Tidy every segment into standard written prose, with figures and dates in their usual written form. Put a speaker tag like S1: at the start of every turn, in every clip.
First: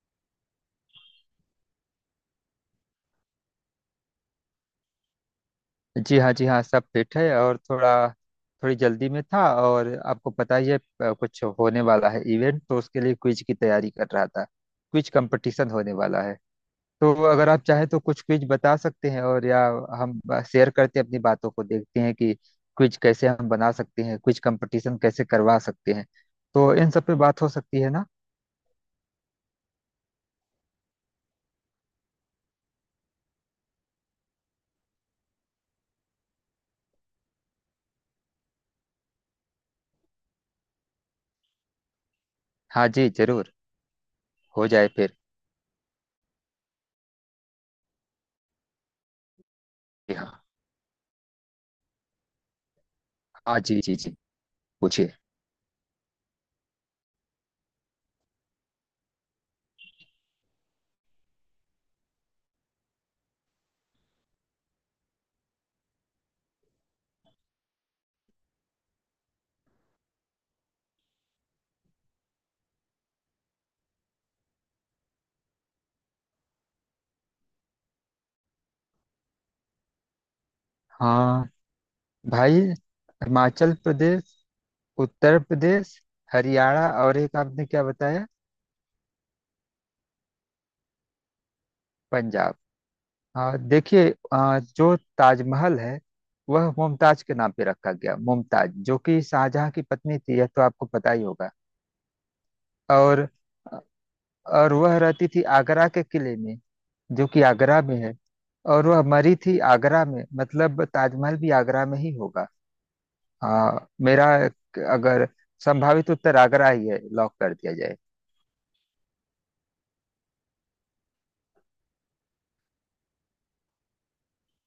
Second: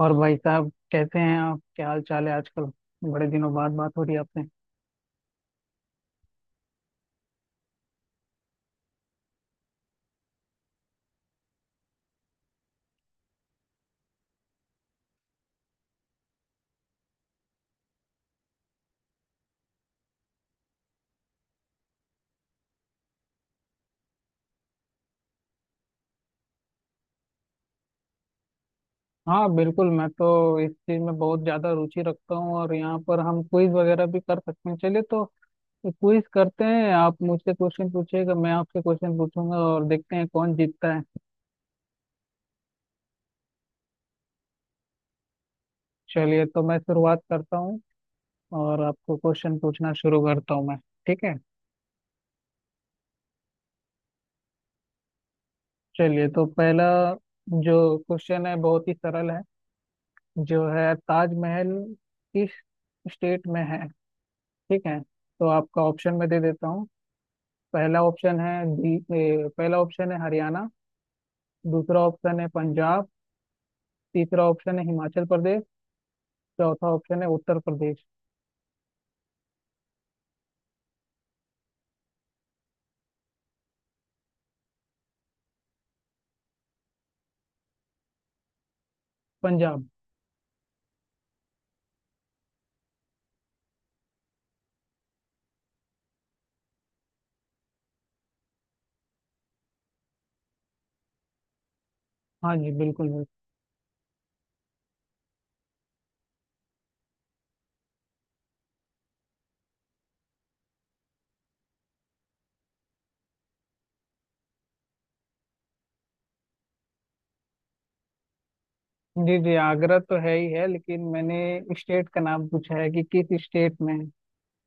S1: और भाई साहब कैसे हैं आप? क्या हाल चाल है आजकल? बड़े दिनों बाद बात हो रही है आपसे।
S2: जी हाँ जी हाँ, सब फिट है। और थोड़ा थोड़ी जल्दी में था। और आपको पता ही है, कुछ होने वाला है इवेंट। तो उसके लिए क्विज की तैयारी कर रहा था। क्विज कंपटीशन होने वाला है। तो अगर आप चाहें तो कुछ क्विज बता सकते हैं, और या हम शेयर करते हैं अपनी बातों को। देखते हैं कि क्विज कैसे हम बना सकते हैं, क्विज कंपटीशन कैसे करवा सकते हैं। तो इन सब पे बात हो सकती है ना।
S1: हाँ बिल्कुल, मैं तो इस चीज में बहुत ज्यादा रुचि रखता हूँ और यहाँ पर हम क्विज वगैरह भी कर सकते हैं। चलिए तो क्विज करते हैं। आप मुझसे क्वेश्चन पूछिएगा, मैं आपसे क्वेश्चन पूछूंगा और देखते हैं कौन जीतता है।
S2: हाँ जी जरूर, हो जाए फिर।
S1: चलिए तो मैं शुरुआत करता हूँ और आपको क्वेश्चन पूछना
S2: जी
S1: शुरू
S2: हाँ।
S1: करता हूँ मैं। ठीक है।
S2: हाँ जी जी जी, पूछिए।
S1: चलिए तो पहला जो क्वेश्चन है बहुत ही सरल है। जो है ताजमहल किस स्टेट में है? ठीक है, तो आपका ऑप्शन मैं दे देता हूँ। पहला ऑप्शन है दी, ए, पहला ऑप्शन है हरियाणा। दूसरा ऑप्शन है पंजाब। तीसरा ऑप्शन है हिमाचल प्रदेश। चौथा ऑप्शन है उत्तर प्रदेश।
S2: हाँ भाई, हिमाचल प्रदेश, उत्तर प्रदेश, हरियाणा, और एक आपने क्या बताया?
S1: पंजाब।
S2: पंजाब। हाँ देखिए, जो ताजमहल है वह मुमताज के नाम पे रखा गया। मुमताज जो कि शाहजहां की पत्नी थी, यह तो आपको पता ही होगा।
S1: हाँ जी बिल्कुल बिल्कुल।
S2: और और वह रहती थी आगरा के किले में, जो कि आगरा में है। और वह मरी थी आगरा में, मतलब ताजमहल भी आगरा में ही होगा। हाँ, मेरा अगर संभावित उत्तर आगरा ही है, लॉक कर दिया जाए।
S1: जी जी, आगरा तो है ही है, लेकिन मैंने स्टेट का नाम पूछा है कि किस स्टेट में है,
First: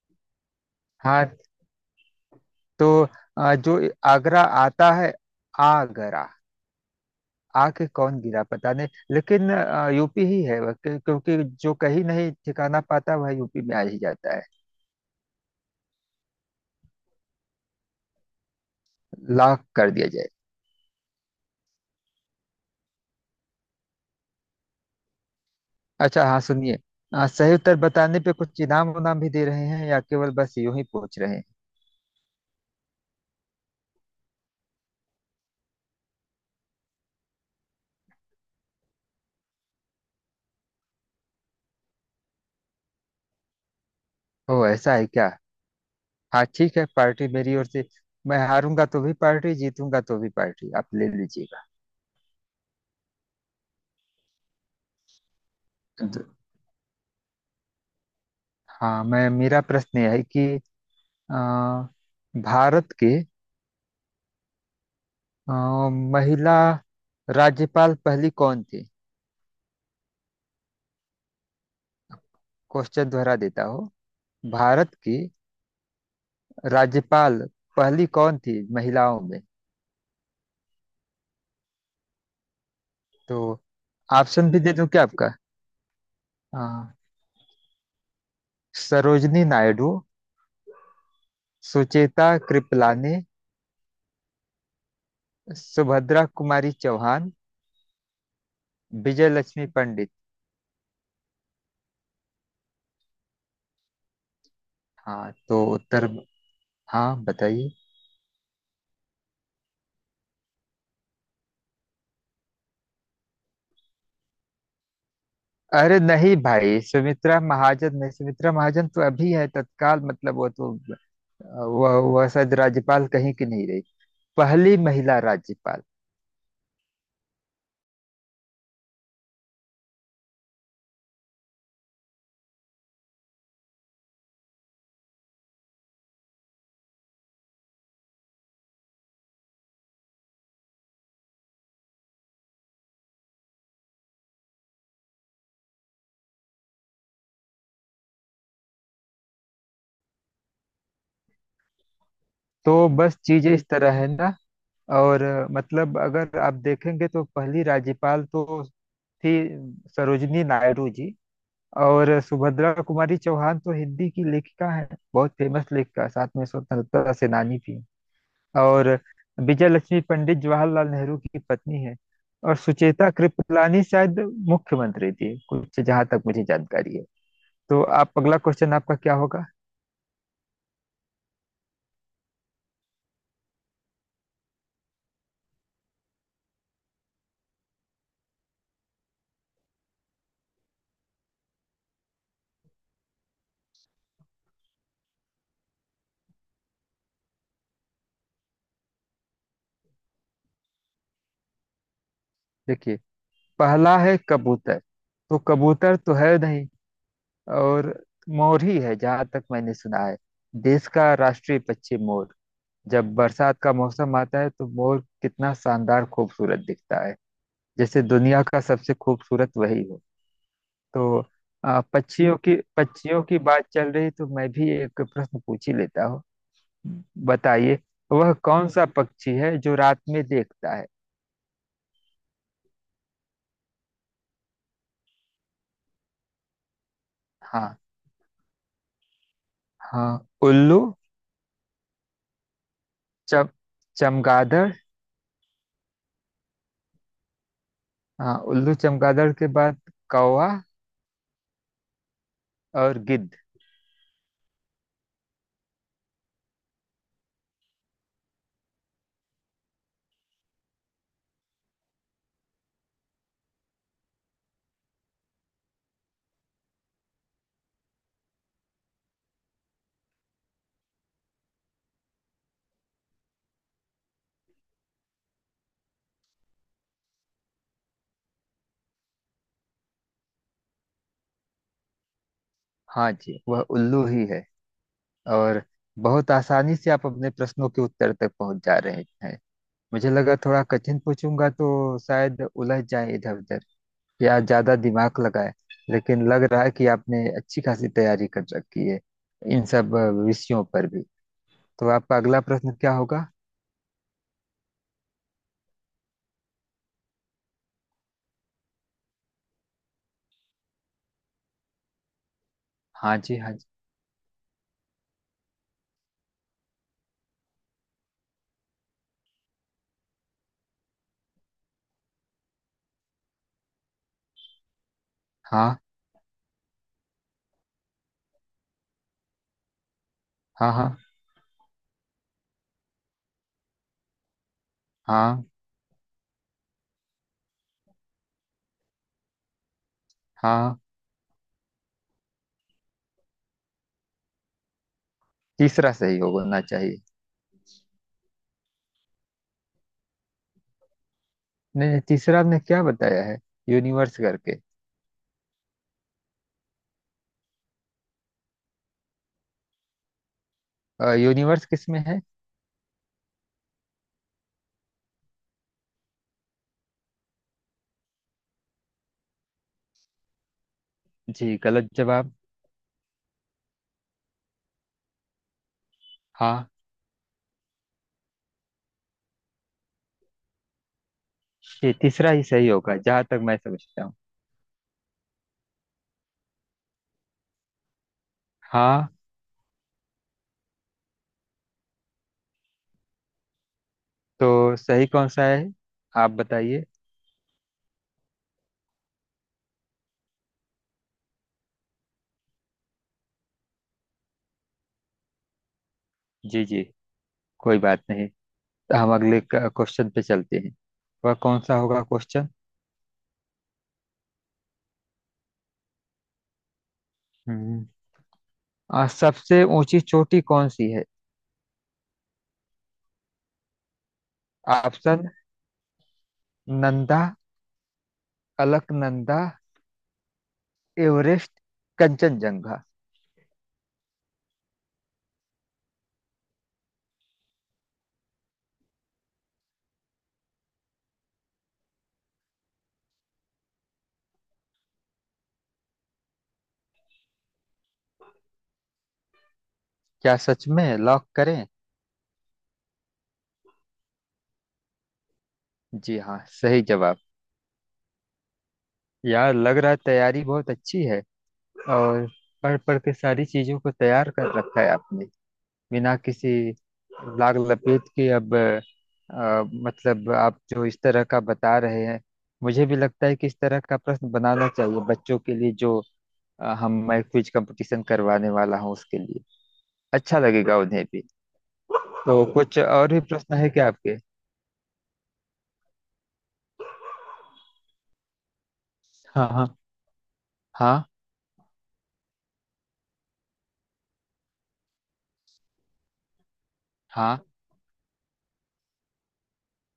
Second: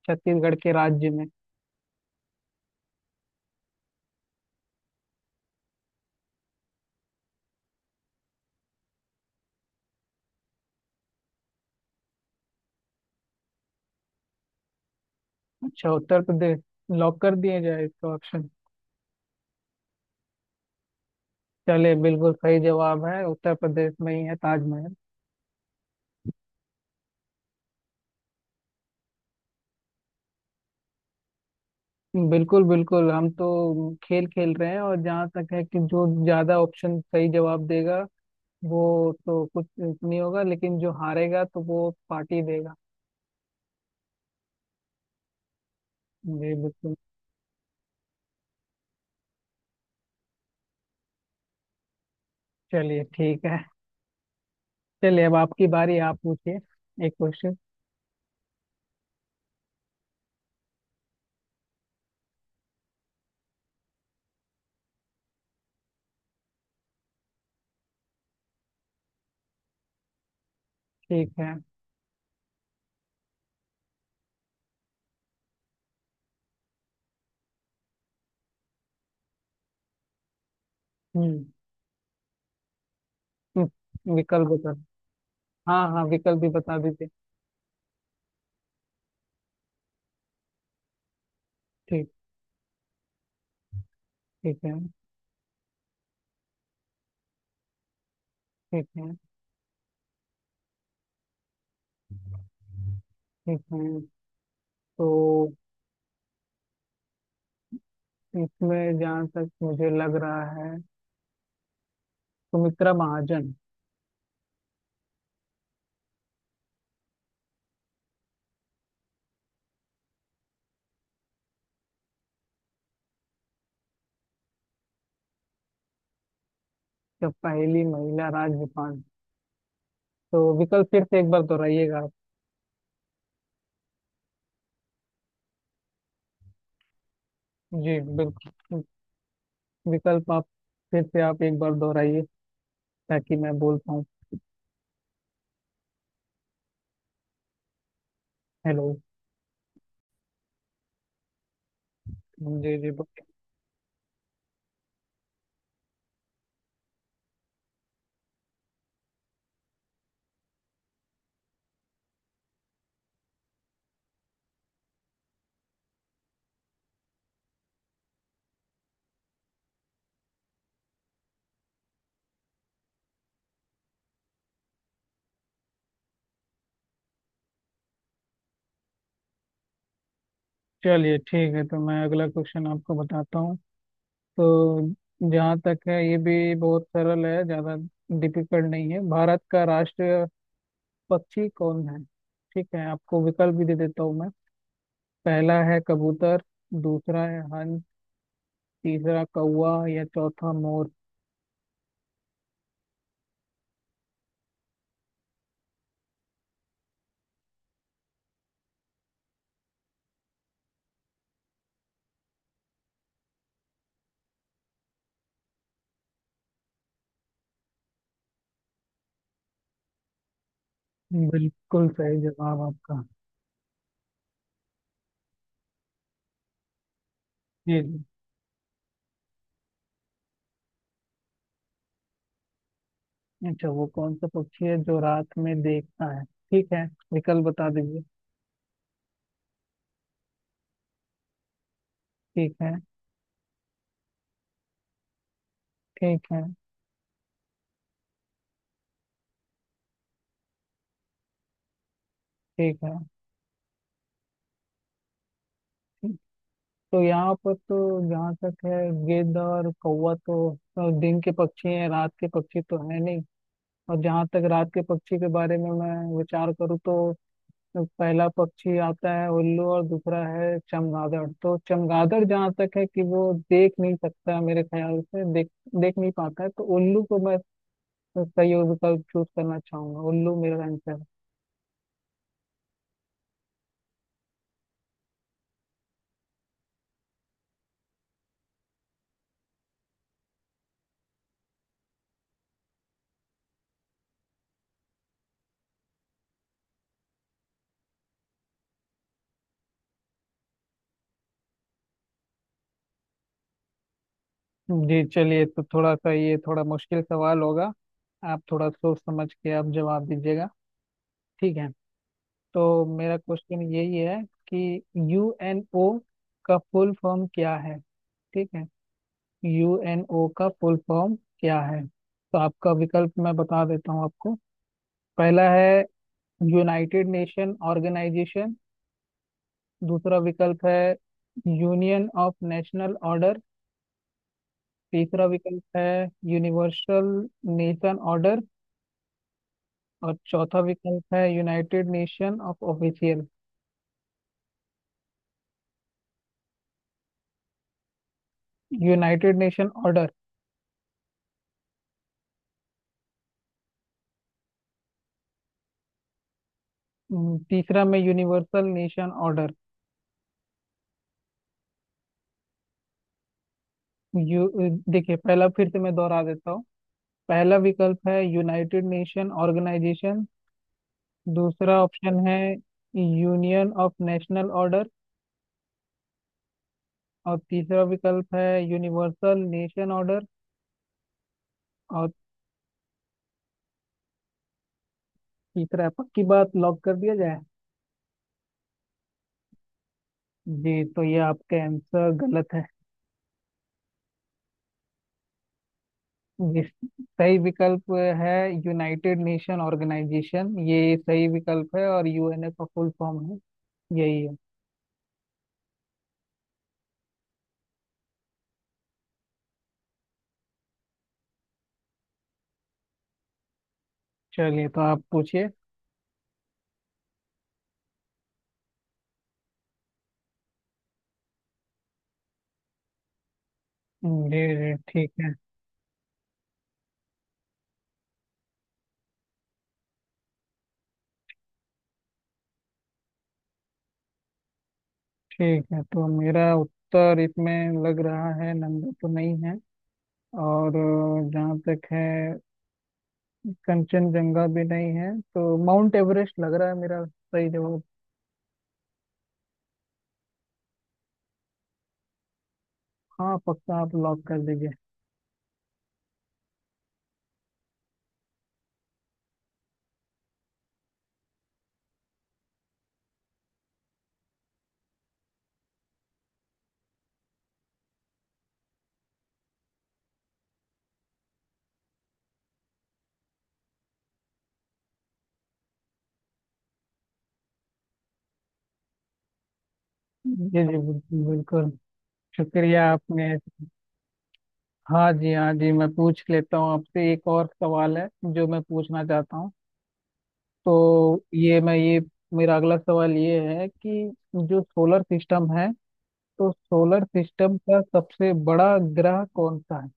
S1: छत्तीसगढ़ के राज्य में।
S2: हाँ, तो जो आगरा आता है, आगरा आके कौन गिरा पता नहीं, लेकिन यूपी ही है वह। क्योंकि जो कहीं नहीं ठिकाना पाता वह यूपी में आ ही जाता है।
S1: अच्छा उत्तर प्रदेश, लॉक कर दिया जाए इसका ऑप्शन।
S2: लॉक कर दिया जाए।
S1: चलिए बिल्कुल सही जवाब है, उत्तर प्रदेश में ही है ताजमहल।
S2: अच्छा, हाँ सुनिए, सही उत्तर बताने पे कुछ इनाम उनाम भी दे रहे हैं, या केवल बस यूं ही पूछ रहे हैं?
S1: बिल्कुल बिल्कुल, हम तो खेल खेल रहे हैं, और जहाँ तक है कि जो ज्यादा ऑप्शन सही जवाब देगा वो तो कुछ नहीं होगा, लेकिन जो हारेगा तो वो पार्टी देगा।
S2: ओ ऐसा है क्या? हाँ
S1: जी
S2: ठीक है,
S1: बिल्कुल।
S2: पार्टी मेरी ओर से। मैं हारूंगा तो भी पार्टी, जीतूंगा तो भी पार्टी, आप ले लीजिएगा।
S1: चलिए ठीक है। चलिए अब आपकी बारी, आप
S2: द-
S1: पूछिए एक क्वेश्चन।
S2: हाँ, मैं मेरा प्रश्न यह है कि अ, भारत के अ, महिला राज्यपाल पहली कौन थी?
S1: ठीक है।
S2: क्वेश्चन दोहरा देता हूँ। भारत की राज्यपाल पहली कौन थी महिलाओं में?
S1: हम्म।
S2: तो
S1: विकल्प
S2: ऑप्शन भी दे
S1: बता।
S2: दूं क्या आपका?
S1: हाँ हाँ, विकल्प भी बता
S2: हाँ,
S1: दीजिए।
S2: सरोजनी नायडू,
S1: ठीक
S2: सुचेता कृपलानी,
S1: ठीक है।
S2: सुभद्रा कुमारी चौहान,
S1: ठीक है।
S2: विजय लक्ष्मी पंडित।
S1: ठीक है। तो
S2: हाँ तो उत्तर, हाँ बताइए।
S1: इसमें जहाँ तक मुझे लग रहा है, सुमित्रा महाजन।
S2: अरे नहीं भाई, सुमित्रा महाजन नहीं। सुमित्रा महाजन तो अभी है तत्काल, मतलब वो तो वह शायद राज्यपाल कहीं की नहीं रही। पहली महिला राज्यपाल।
S1: जब पहली महिला राज्यपाल, तो विकल्प फिर से एक बार दोहराइएगा आप। जी बिल्कुल, विकल्प आप फिर से आप एक बार दोहराइए ताकि मैं बोल पाऊँ। हेलो। जी
S2: तो
S1: जी,
S2: बस
S1: बोलिए।
S2: चीजें इस तरह है ना। और मतलब अगर आप देखेंगे तो पहली राज्यपाल तो थी सरोजनी नायडू जी। और सुभद्रा कुमारी चौहान तो हिंदी की लेखिका है, बहुत फेमस लेखिका, साथ में स्वतंत्रता सेनानी थी। और विजय लक्ष्मी पंडित जवाहरलाल नेहरू की पत्नी है। और सुचेता कृपलानी शायद मुख्यमंत्री थी कुछ, जहां तक मुझे जानकारी है। तो आप अगला क्वेश्चन, आपका क्या होगा?
S1: चलिए ठीक है, तो मैं अगला क्वेश्चन आपको बताता हूँ। तो जहाँ तक है ये भी बहुत सरल है, ज़्यादा डिफिकल्ट नहीं है। भारत का राष्ट्रीय पक्षी कौन है? ठीक है, आपको विकल्प भी दे देता हूँ मैं। पहला है कबूतर। दूसरा है हंस। तीसरा कौवा या चौथा मोर।
S2: देखिए, पहला है कबूतर, तो कबूतर तो है नहीं। और मोर ही है जहां तक मैंने सुना है, देश का राष्ट्रीय पक्षी मोर। जब बरसात का मौसम आता है तो मोर कितना शानदार खूबसूरत दिखता है, जैसे दुनिया का सबसे खूबसूरत वही हो। तो
S1: बिल्कुल सही
S2: पक्षियों की
S1: जवाब आपका।
S2: पक्षियों की बात चल रही, तो मैं भी एक प्रश्न पूछ ही लेता हूँ। बताइए,
S1: जी।
S2: वह कौन सा पक्षी है जो रात में देखता है?
S1: अच्छा वो कौन सा पक्षी है जो रात में देखता है? ठीक है, विकल्प बता
S2: हाँ।
S1: दीजिए।
S2: हाँ, उल्लू।
S1: ठीक है।
S2: चम चमगादड़।
S1: ठीक है।
S2: हाँ, उल्लू, चमगादड़ के बाद कौवा।
S1: ठीक है।
S2: और गिद्ध।
S1: ठीक। तो यहाँ पर तो जहाँ तक है, गिद्ध और कौवा तो दिन के पक्षी हैं, रात के पक्षी तो है नहीं। और जहाँ तक रात के पक्षी के बारे में मैं विचार करूँ तो पहला पक्षी आता है उल्लू और दूसरा है चमगादड़। तो चमगादड़ जहाँ तक है कि वो देख नहीं सकता है मेरे ख्याल से, देख देख नहीं पाता है, तो उल्लू को मैं तो सही विकल्प चूज करना चाहूंगा। उल्लू मेरा आंसर
S2: हाँ जी, वह उल्लू ही है। और बहुत आसानी से आप अपने प्रश्नों के उत्तर तक पहुंच जा रहे हैं। मुझे लगा थोड़ा कठिन पूछूंगा तो शायद उलझ जाए इधर उधर, या ज्यादा दिमाग लगाए, लेकिन लग रहा है कि आपने अच्छी खासी तैयारी कर रखी है इन सब विषयों पर भी। तो आपका अगला प्रश्न क्या होगा?
S1: है। जी चलिए तो थोड़ा सा ये थोड़ा मुश्किल सवाल होगा, आप थोड़ा सोच समझ के आप जवाब दीजिएगा। ठीक है, तो
S2: हाँ
S1: मेरा
S2: जी हाँ
S1: क्वेश्चन
S2: जी।
S1: यही है कि यूएनओ का फुल फॉर्म क्या है? ठीक है, यूएनओ का फुल फॉर्म क्या है, तो आपका विकल्प मैं बता देता हूँ आपको। पहला
S2: हाँ
S1: है यूनाइटेड नेशन ऑर्गेनाइजेशन। दूसरा विकल्प
S2: हाँ।
S1: है
S2: हाँ।
S1: Union of national order. तीसरा
S2: हाँ
S1: विकल्प है यूनिवर्सल नेशन ऑर्डर। और चौथा
S2: हाँ।
S1: विकल्प है यूनाइटेड नेशन ऑफ ऑफिशियल।
S2: तीसरा सही होना चाहिए।
S1: United nation order.
S2: नहीं नहीं, तीसरा आपने क्या बताया है? यूनिवर्स करके।
S1: तीसरा में यूनिवर्सल नेशन ऑर्डर।
S2: यूनिवर्स किसमें है?
S1: यू, देखिए पहला फिर से मैं दोहरा देता हूँ। पहला विकल्प है यूनाइटेड नेशन ऑर्गेनाइजेशन।
S2: जी
S1: दूसरा
S2: गलत
S1: ऑप्शन
S2: जवाब।
S1: है यूनियन ऑफ नेशनल ऑर्डर।
S2: हाँ,
S1: और तीसरा विकल्प है यूनिवर्सल नेशन ऑर्डर।
S2: ये
S1: और
S2: तीसरा ही सही होगा, जहां तक मैं समझता हूँ।
S1: तीसरा है, पक्की बात, लॉक कर दिया जाए।
S2: हाँ।
S1: जी तो ये आपका आंसर गलत है।
S2: तो सही कौन सा है? आप
S1: जिस
S2: बताइए।
S1: सही विकल्प है यूनाइटेड नेशन ऑर्गेनाइजेशन, ये सही विकल्प है और यूएनए का फुल फॉर्म है, यही है।
S2: जी जी, कोई बात नहीं। तो हम अगले क्वेश्चन पे चलते हैं। वह कौन सा होगा क्वेश्चन?
S1: चलिए तो आप पूछिए।
S2: हम्म। सबसे ऊंची चोटी कौन सी है?
S1: जी जी ठीक
S2: ऑप्शन:
S1: है।
S2: नंदा, अलकनंदा, एवरेस्ट, कंचनजंगा।
S1: ठीक है, तो मेरा उत्तर इसमें लग रहा है नंदा तो नहीं है, और जहाँ तक है कंचनजंगा भी नहीं है, तो माउंट एवरेस्ट लग रहा है मेरा सही जवाब।
S2: क्या सच में लॉक करें?
S1: हाँ पक्का, आप लॉक कर दीजिए।
S2: जी हाँ, सही जवाब। यार, लग रहा है तैयारी बहुत अच्छी है। और पढ़ पढ़ के सारी चीजों को तैयार कर रखा है आपने, बिना किसी लाग लपेट के। अब मतलब आप जो इस तरह का बता रहे हैं, मुझे भी लगता है कि इस तरह का प्रश्न बनाना चाहिए बच्चों के लिए, जो हम मैं क्विज कंपटीशन करवाने वाला हूँ उसके लिए।
S1: जी
S2: अच्छा लगेगा
S1: जी बिल्कुल
S2: उन्हें भी।
S1: बिल्कुल।
S2: तो कुछ
S1: शुक्रिया
S2: और भी
S1: आपने।
S2: प्रश्न है क्या आपके?
S1: हाँ जी हाँ जी, मैं पूछ लेता हूँ आपसे। एक और सवाल है जो मैं पूछना चाहता
S2: हाँ
S1: हूँ।
S2: हाँ। हाँ।
S1: तो ये मैं ये मेरा अगला सवाल ये है कि जो सोलर सिस्टम है, तो सोलर
S2: हाँ।
S1: सिस्टम का सबसे बड़ा ग्रह कौन सा है?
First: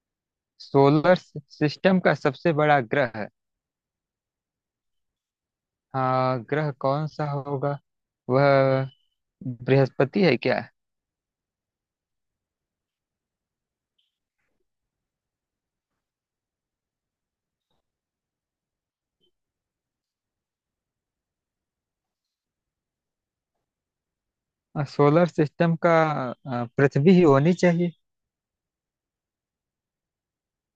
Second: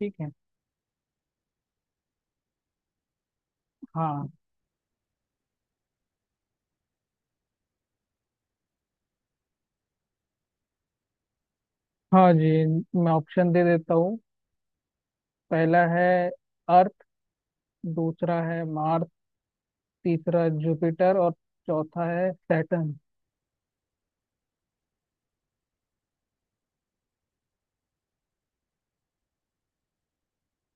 S1: ठीक है।
S2: सोलर सिस्टम का सबसे बड़ा ग्रह।
S1: हाँ।
S2: हाँ, ग्रह कौन सा होगा? वह बृहस्पति है क्या?
S1: हाँ जी, मैं ऑप्शन दे देता हूँ। पहला है अर्थ। दूसरा है मार्स। तीसरा जुपिटर। और चौथा है सैटर्न।
S2: सोलर सिस्टम का पृथ्वी ही होनी चाहिए।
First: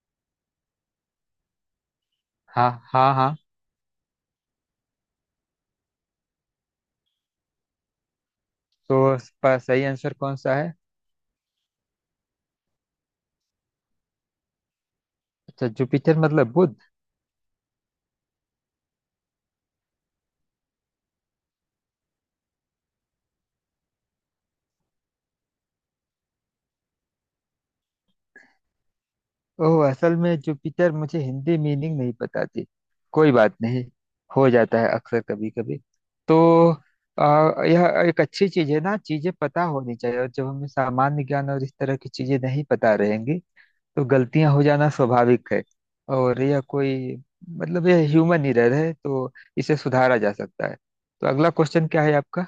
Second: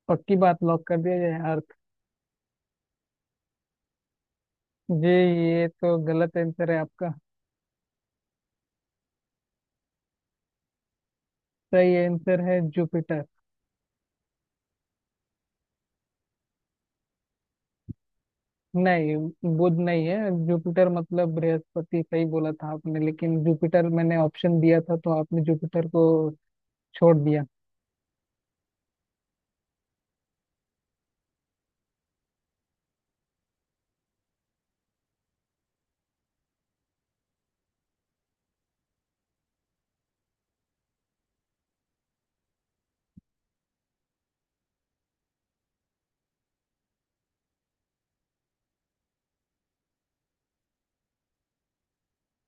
S1: पक्की बात, लॉक कर दिया जाए अर्थ।
S2: हाँ हाँ हाँ।
S1: जी ये तो गलत आंसर है आपका।
S2: तो इसका सही आंसर कौन सा है?
S1: सही आंसर है जुपिटर।
S2: अच्छा, जुपिटर मतलब बुध।
S1: नहीं, बुध नहीं है, जुपिटर मतलब बृहस्पति सही बोला था आपने, लेकिन जुपिटर मैंने ऑप्शन दिया था तो आपने जुपिटर को छोड़ दिया।
S2: ओह, असल में जुपिटर मुझे हिंदी मीनिंग नहीं पता थी। कोई बात नहीं, हो जाता है अक्सर कभी कभी। तो यह एक अच्छी चीज है ना, चीजें पता होनी चाहिए। और जब हमें सामान्य ज्ञान और इस तरह की चीजें नहीं पता रहेंगी, तो गलतियां हो जाना स्वाभाविक है। और यह कोई मतलब यह ह्यूमन एरर है, तो इसे सुधारा जा सकता है। तो अगला क्वेश्चन क्या है आपका?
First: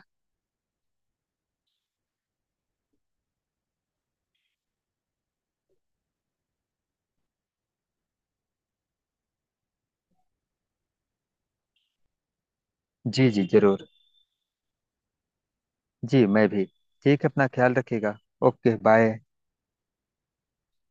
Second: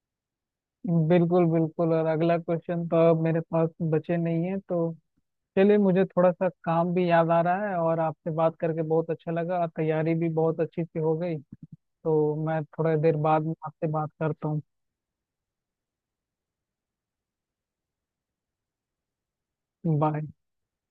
S1: बिल्कुल बिल्कुल, और अगला क्वेश्चन तो अब मेरे पास बचे नहीं है, तो चलिए, मुझे थोड़ा सा काम भी याद आ रहा है। और आपसे बात करके बहुत अच्छा लगा और तैयारी भी बहुत अच्छी से हो गई, तो मैं थोड़ा देर
S2: जी
S1: बाद
S2: जी
S1: में आपसे
S2: जरूर।
S1: बात करता हूँ।
S2: जी, मैं भी ठीक है, अपना ख्याल रखिएगा। Okay bye.
S1: बाय।